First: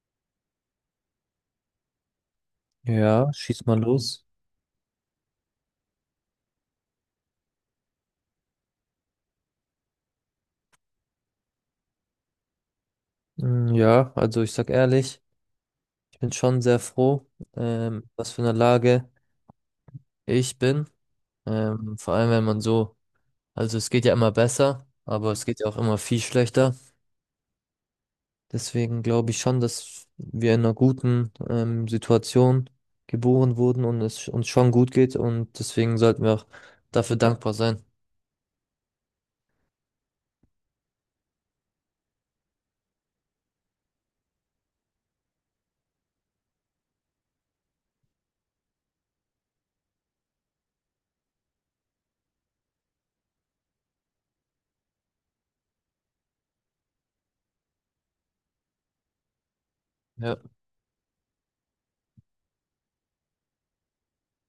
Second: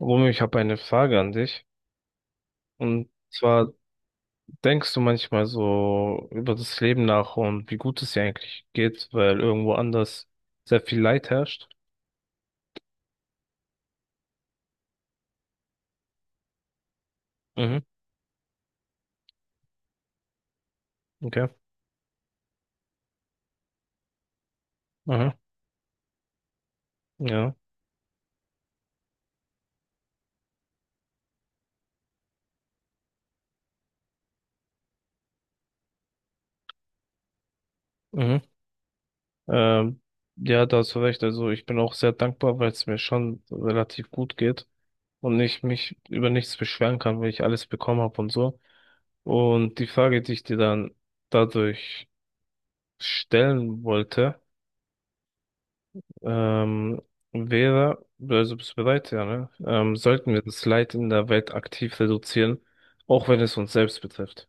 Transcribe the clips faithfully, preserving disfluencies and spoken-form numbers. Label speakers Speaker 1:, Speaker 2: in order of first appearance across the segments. Speaker 1: Romeo, ich habe eine Frage an dich. Und
Speaker 2: Ja, schieß
Speaker 1: zwar
Speaker 2: mal los.
Speaker 1: denkst du manchmal so über das Leben nach und wie gut es dir eigentlich geht, weil irgendwo anders sehr viel Leid herrscht.
Speaker 2: Mm, ja, also ich sag ehrlich, ich bin schon sehr froh,
Speaker 1: Mhm.
Speaker 2: ähm, was für eine Lage ich bin.
Speaker 1: Okay.
Speaker 2: Ähm, vor allem, wenn man so, also es geht ja immer besser, aber
Speaker 1: Aha.
Speaker 2: es geht ja auch immer viel schlechter.
Speaker 1: Ja.
Speaker 2: Deswegen glaube ich schon, dass wir in einer guten, ähm, Situation geboren wurden und es uns schon gut geht und deswegen sollten wir auch dafür dankbar sein.
Speaker 1: Mhm. Ähm, ja, da hast du recht. Also ich bin auch sehr dankbar, weil es mir schon relativ gut geht und ich mich über nichts beschweren kann, weil ich alles bekommen habe und so. Und die Frage, die ich dir dann dadurch stellen wollte, Ähm, wäre, also bist du bereit, ja, ne? Ähm, sollten
Speaker 2: Ja.
Speaker 1: wir das Leid in der Welt aktiv reduzieren, auch wenn es uns selbst betrifft?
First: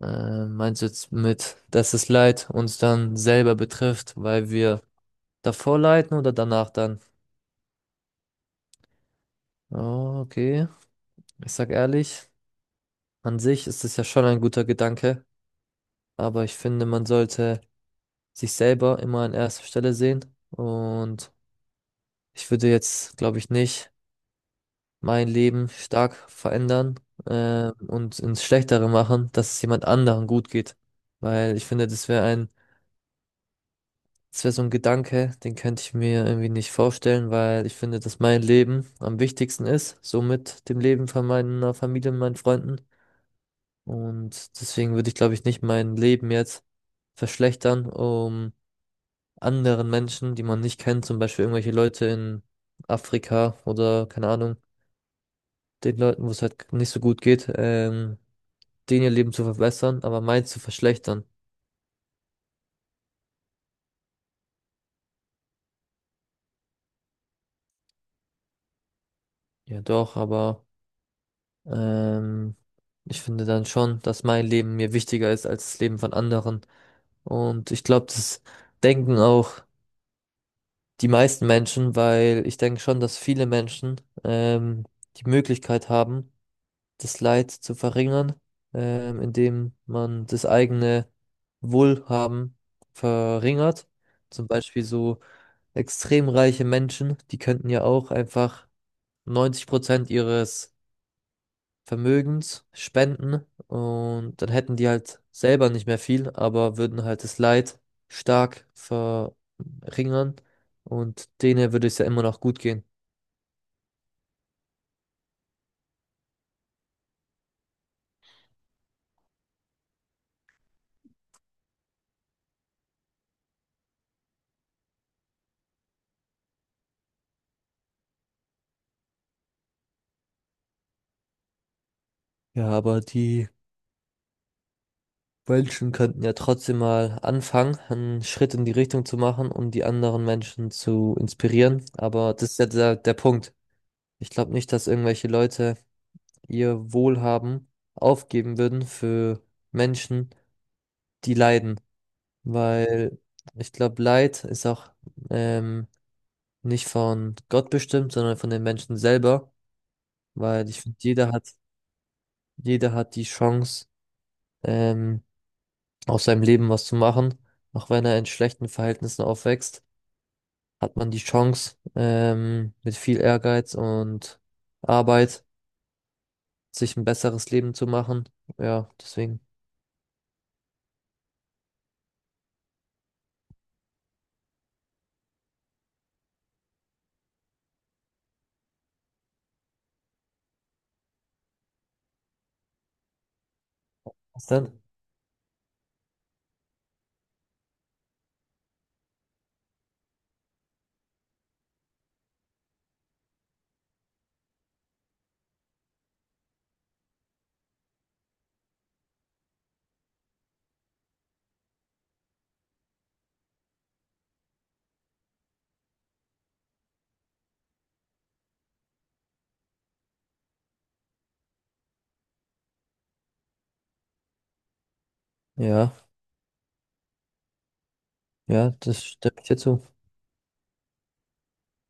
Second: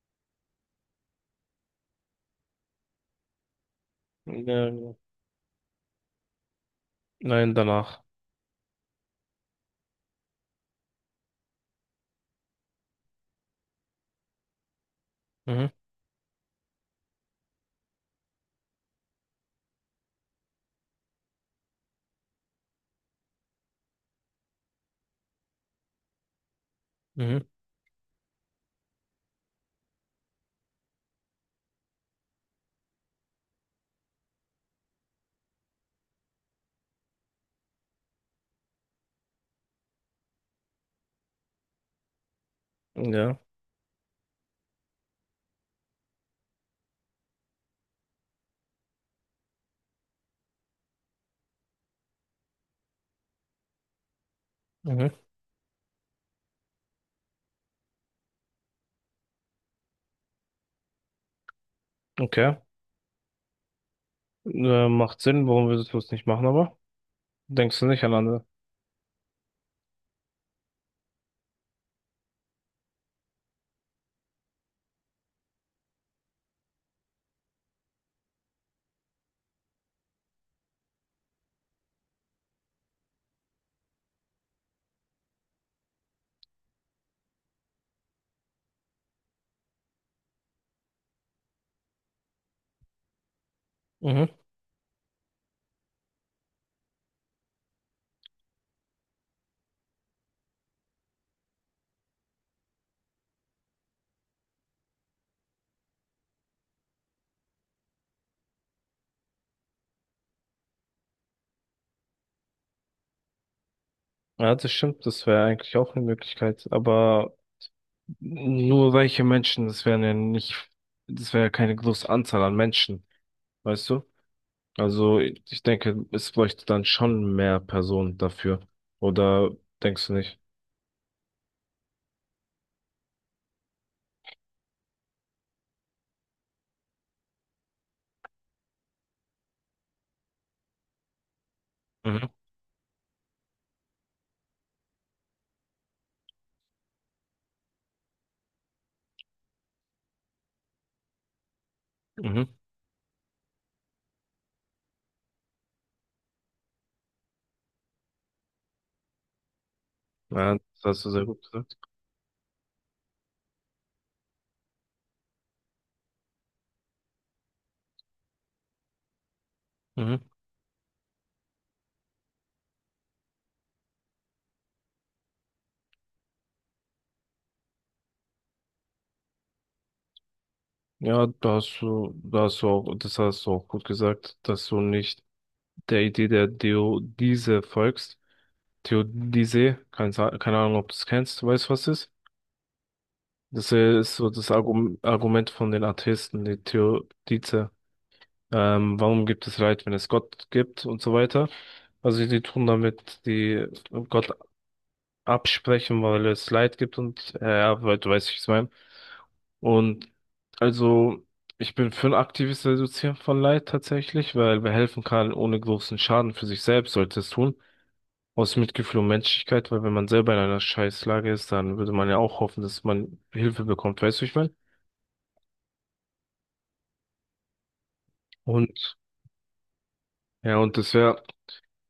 Speaker 2: Ähm, meinst du jetzt mit, dass es Leid uns dann selber betrifft, weil wir
Speaker 1: Nein,
Speaker 2: davor leiten oder danach dann?
Speaker 1: nein, danach.
Speaker 2: Oh, okay. Ich sag ehrlich, an sich ist es ja schon ein guter Gedanke,
Speaker 1: Mhm,
Speaker 2: aber ich finde, man sollte sich selber immer an erster Stelle sehen. Und ich würde jetzt, glaube ich, nicht mein Leben stark verändern,
Speaker 1: mhm,
Speaker 2: äh, und ins Schlechtere machen, dass es jemand anderen gut geht. Weil ich finde, das wäre ein, das wäre so ein Gedanke, den könnte ich mir irgendwie nicht vorstellen, weil ich finde, dass mein Leben am wichtigsten ist, so mit dem Leben von meiner Familie und meinen Freunden.
Speaker 1: ja,
Speaker 2: Und deswegen würde ich, glaube ich, nicht mein Leben jetzt verschlechtern, um anderen Menschen, die man nicht kennt, zum Beispiel irgendwelche Leute in Afrika oder keine Ahnung,
Speaker 1: mhm,
Speaker 2: den Leuten, wo es halt nicht so gut geht, ähm, denen ihr Leben zu verbessern, aber meins zu verschlechtern.
Speaker 1: okay. Äh, macht Sinn, warum würdest du es nicht machen, aber denkst du nicht an andere?
Speaker 2: Ja, doch, aber ähm, ich finde dann schon, dass mein Leben mir wichtiger ist als das Leben von anderen. Und ich glaube, das denken auch die meisten Menschen, weil ich denke schon, dass viele Menschen ähm, die Möglichkeit haben, das Leid zu verringern, ähm, indem man das eigene Wohlhaben verringert.
Speaker 1: Mhm.
Speaker 2: Zum Beispiel so extrem reiche Menschen, die könnten ja auch einfach neunzig Prozent ihres Vermögens spenden und dann hätten die halt selber nicht mehr viel, aber würden halt das Leid stark verringern und denen würde es ja immer noch gut gehen.
Speaker 1: Ja, das stimmt, das wäre eigentlich auch eine Möglichkeit, aber nur reiche Menschen, das wären ja nicht, das wäre ja keine große Anzahl an Menschen, weißt du? Also ich denke, es bräuchte dann schon mehr Personen dafür. Oder denkst du nicht?
Speaker 2: Ja, aber die Menschen könnten ja trotzdem mal anfangen, einen Schritt in die Richtung zu machen, um die anderen Menschen zu inspirieren.
Speaker 1: Mhm.
Speaker 2: Aber das ist ja der, der Punkt. Ich glaube nicht, dass irgendwelche Leute ihr Wohlhaben aufgeben würden für Menschen, die leiden.
Speaker 1: Mhm.
Speaker 2: Weil ich glaube, Leid ist auch ähm, nicht von Gott bestimmt, sondern von den Menschen selber,
Speaker 1: Ja,
Speaker 2: weil ich
Speaker 1: das
Speaker 2: finde,
Speaker 1: hast du sehr
Speaker 2: jeder
Speaker 1: gut
Speaker 2: hat,
Speaker 1: gesagt.
Speaker 2: jeder hat die Chance, ähm, aus seinem Leben was zu machen. Auch wenn er in schlechten Verhältnissen aufwächst,
Speaker 1: Mhm.
Speaker 2: hat man die Chance, ähm, mit viel Ehrgeiz und Arbeit sich ein besseres Leben zu machen. Ja, deswegen.
Speaker 1: Ja, da hast du, da hast du auch, das hast du auch gut gesagt, dass du nicht der Idee der Theodise folgst. Theodizee, keine, Sa- keine Ahnung, ob du es kennst, du weißt, du, was es ist? Das ist so
Speaker 2: Was
Speaker 1: das
Speaker 2: denn?
Speaker 1: Argum- Argument von den Atheisten, die Theodice. Ähm, warum gibt es Leid, wenn es Gott gibt und so weiter? Also die tun damit die Gott absprechen, weil es Leid gibt und äh, ja, weil du weißt, wie ich es meine. Und also ich bin für ein aktives Reduzieren von Leid tatsächlich, weil wer helfen kann, ohne großen Schaden für sich selbst, sollte es tun. Aus Mitgefühl und Menschlichkeit, weil wenn man selber in einer Scheißlage ist, dann würde man ja auch hoffen, dass man Hilfe bekommt, weißt du, wie ich meine?
Speaker 2: Ja, ja,
Speaker 1: Und
Speaker 2: das stimme ich dir zu.
Speaker 1: ja, und das wäre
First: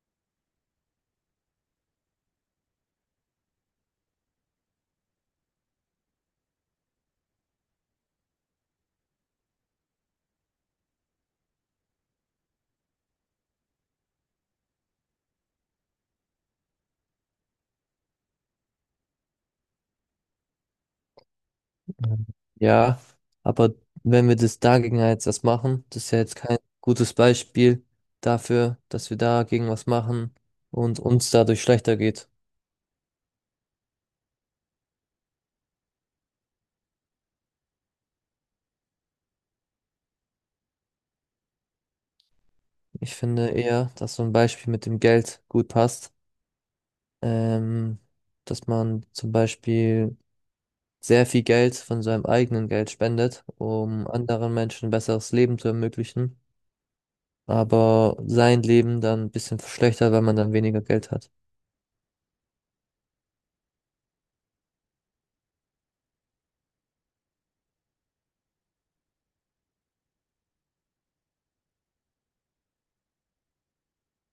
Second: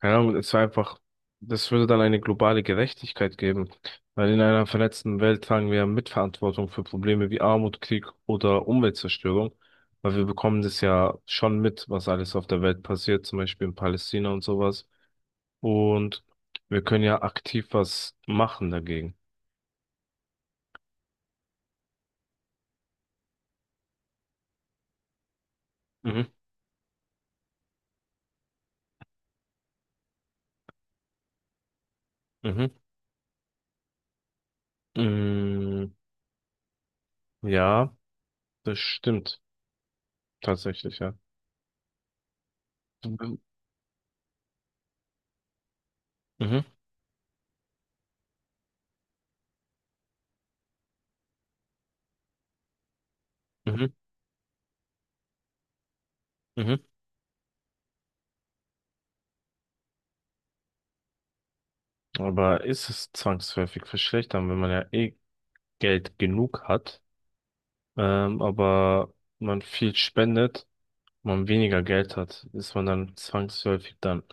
Speaker 1: keine Ahnung, es war einfach, das würde dann eine globale Gerechtigkeit geben, weil in einer vernetzten Welt tragen wir Mitverantwortung für Probleme wie Armut, Krieg oder Umweltzerstörung, weil wir bekommen das ja schon mit, was alles auf der Welt passiert, zum Beispiel in Palästina und sowas. Und wir können ja aktiv was machen dagegen.
Speaker 2: Ja, aber wenn wir das dagegen jetzt was machen, das ist ja
Speaker 1: Mhm,
Speaker 2: jetzt kein gutes Beispiel dafür, dass wir dagegen was machen und uns dadurch schlechter geht.
Speaker 1: mhm. Mm, ja, das stimmt tatsächlich, ja.
Speaker 2: Ich
Speaker 1: Mhm,
Speaker 2: finde eher, dass so ein Beispiel mit dem Geld gut passt. Ähm, dass man zum Beispiel sehr viel Geld von seinem eigenen Geld spendet,
Speaker 1: mhm,
Speaker 2: um anderen Menschen ein besseres Leben zu ermöglichen,
Speaker 1: mhm.
Speaker 2: aber sein Leben dann ein bisschen verschlechtert, weil man dann weniger Geld hat.
Speaker 1: Aber ist es zwangsläufig verschlechtern, wenn man ja eh Geld genug hat, ähm, aber man viel spendet, man weniger Geld hat, ist man dann zwangsläufig dann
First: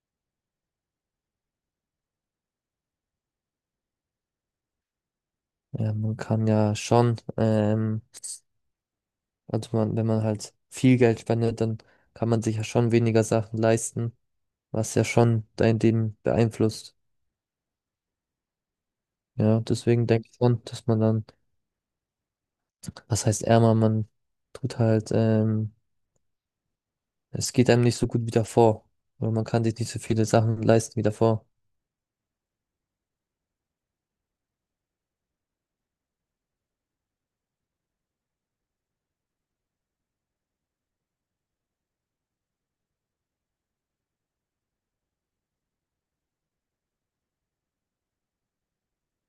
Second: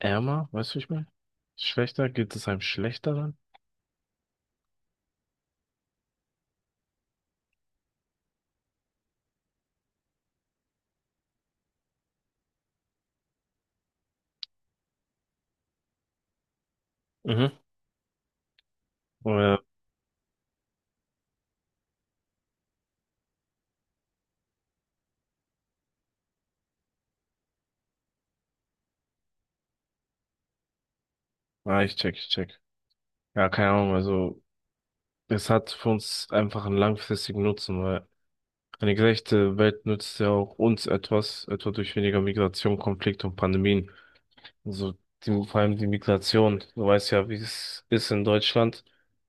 Speaker 1: ärmer, weißt du, wie ich meine? Schlechter, geht es einem schlechter dann?
Speaker 2: Ja, man kann ja schon ähm, also man, wenn man halt viel Geld spendet, dann kann man sich ja schon weniger Sachen leisten, was ja schon dein Leben beeinflusst.
Speaker 1: Mhm.
Speaker 2: Ja,
Speaker 1: Oder,
Speaker 2: deswegen denke ich schon, dass man dann, was heißt ärmer, man tut halt, ähm, es geht einem nicht so gut wie davor. Oder man kann sich nicht so viele Sachen leisten wie davor.
Speaker 1: ah, ich check, ich check. Ja, keine Ahnung, also es hat für uns einfach einen langfristigen Nutzen, weil eine gerechte Welt nützt ja auch uns etwas, etwa durch weniger Migration, Konflikt und Pandemien. Also die, vor allem die Migration. Du weißt ja, wie es ist in Deutschland.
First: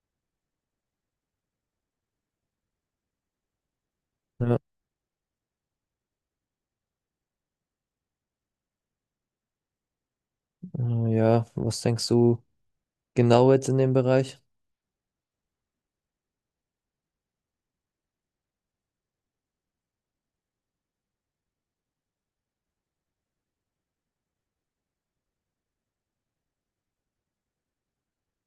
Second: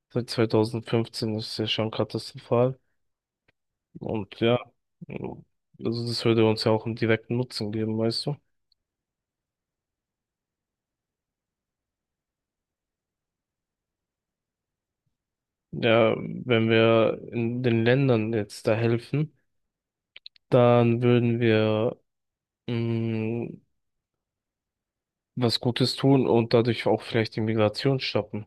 Speaker 1: Seit zwanzig fünfzehn ist es ja schon katastrophal. Und ja,
Speaker 2: Ja,
Speaker 1: also das würde uns ja auch einen direkten Nutzen geben, weißt du?
Speaker 2: äh, ja, was denkst du genau jetzt in dem Bereich?
Speaker 1: Ja, wenn wir in den Ländern jetzt da helfen, dann würden wir mh, was Gutes tun und dadurch auch vielleicht die Migration stoppen.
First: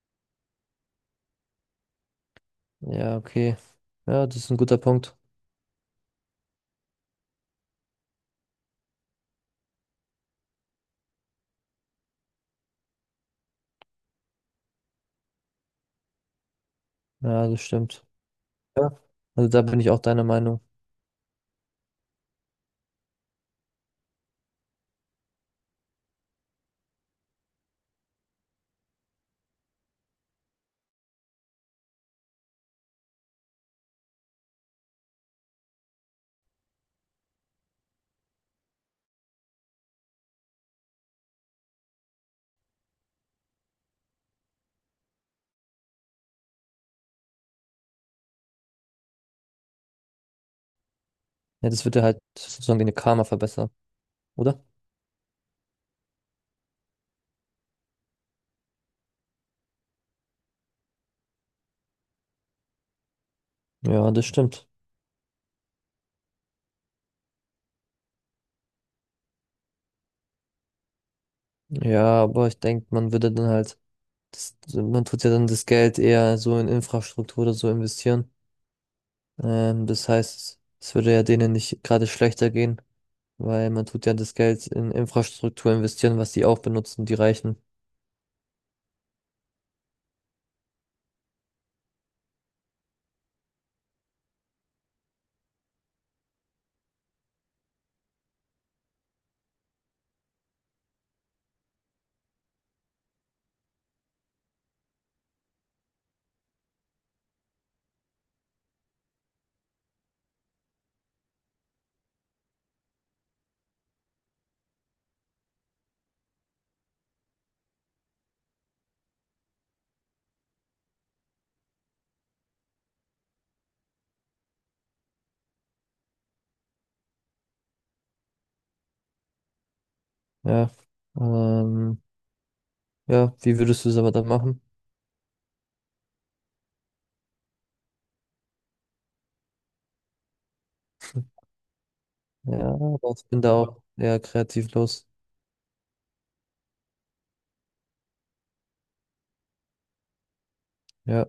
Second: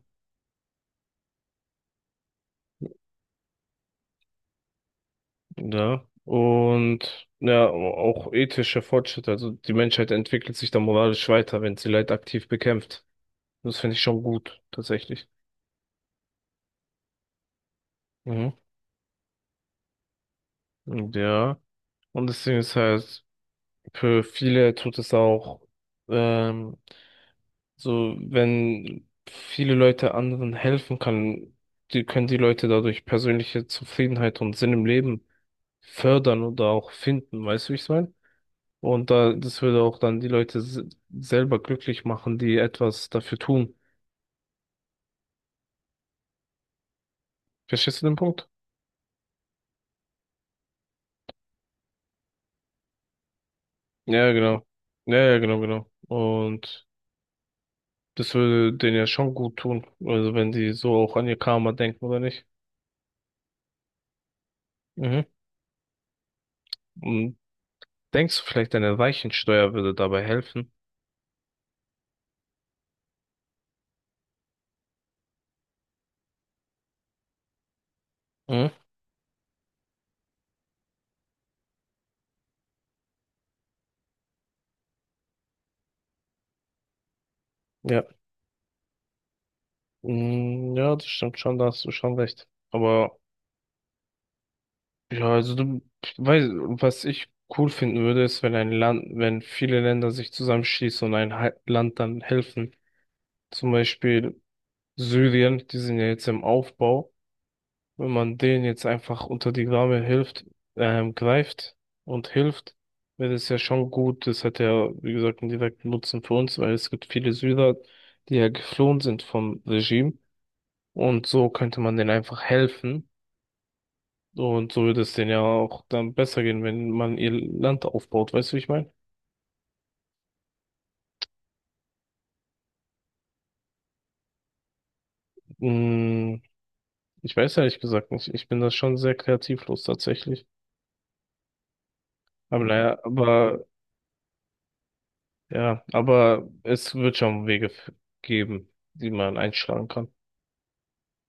Speaker 2: Ja, okay. Ja, das ist ein guter Punkt.
Speaker 1: Ja, und ja, auch ethischer Fortschritt. Also die Menschheit entwickelt sich da moralisch weiter, wenn sie Leid aktiv bekämpft. Das finde ich schon gut, tatsächlich.
Speaker 2: Ja, das stimmt.
Speaker 1: Mhm.
Speaker 2: Ja. Also da bin ich auch deiner Meinung.
Speaker 1: Und ja. Und deswegen ist halt, für viele tut es auch, ähm, so, wenn viele Leute anderen helfen kann, die können die Leute dadurch persönliche Zufriedenheit und Sinn im Leben fördern oder auch finden. Weißt du, wie ich es meine? Und da, das würde auch dann die Leute s- selber glücklich machen, die etwas dafür tun. Verstehst du den Punkt?
Speaker 2: Ja, das würde halt sozusagen deine Karma verbessern,
Speaker 1: Ja,
Speaker 2: oder?
Speaker 1: genau. Ja, ja, genau, genau. Und das würde denen ja schon gut tun. Also wenn die so auch an ihr Karma denken, oder nicht?
Speaker 2: Ja, das stimmt.
Speaker 1: Mhm. Und denkst du vielleicht, eine Weichensteuer würde dabei helfen?
Speaker 2: Ja, aber ich denke, man würde dann halt, das, man tut ja dann das Geld eher so in Infrastruktur oder so investieren.
Speaker 1: Mhm.
Speaker 2: Ähm, das heißt, es würde ja denen nicht gerade schlechter gehen, weil man tut ja das Geld in Infrastruktur investieren, was die auch benutzen, die Reichen.
Speaker 1: Ja. Mm, ja, das stimmt schon, da hast du schon recht. Aber ja, also du weißt, was ich cool finden würde, ist, wenn ein Land, wenn viele Länder sich zusammenschließen und ein Hal- Land dann helfen. Zum Beispiel Syrien, die sind ja jetzt im Aufbau. Wenn man denen jetzt einfach unter die Arme hilft, ähm, greift und hilft, wäre das ja schon gut. Das hat ja, wie gesagt, einen direkten Nutzen für uns, weil es gibt viele Syrer, die ja geflohen sind vom Regime. Und so könnte man denen einfach helfen. Und so würde es denen ja auch dann besser gehen, wenn man ihr Land aufbaut. Weißt du, wie ich meine?
Speaker 2: Ja. Ähm, ja, wie würdest du es aber dann machen?
Speaker 1: Mm, ich weiß ehrlich gesagt nicht. Ich bin da schon sehr kreativlos tatsächlich.
Speaker 2: Ja,
Speaker 1: Aber naja,
Speaker 2: aber ich bin da
Speaker 1: aber
Speaker 2: auch eher kreativlos.
Speaker 1: ja, aber es wird schon Wege f- geben, die man einschlagen kann.
Speaker 2: Ja.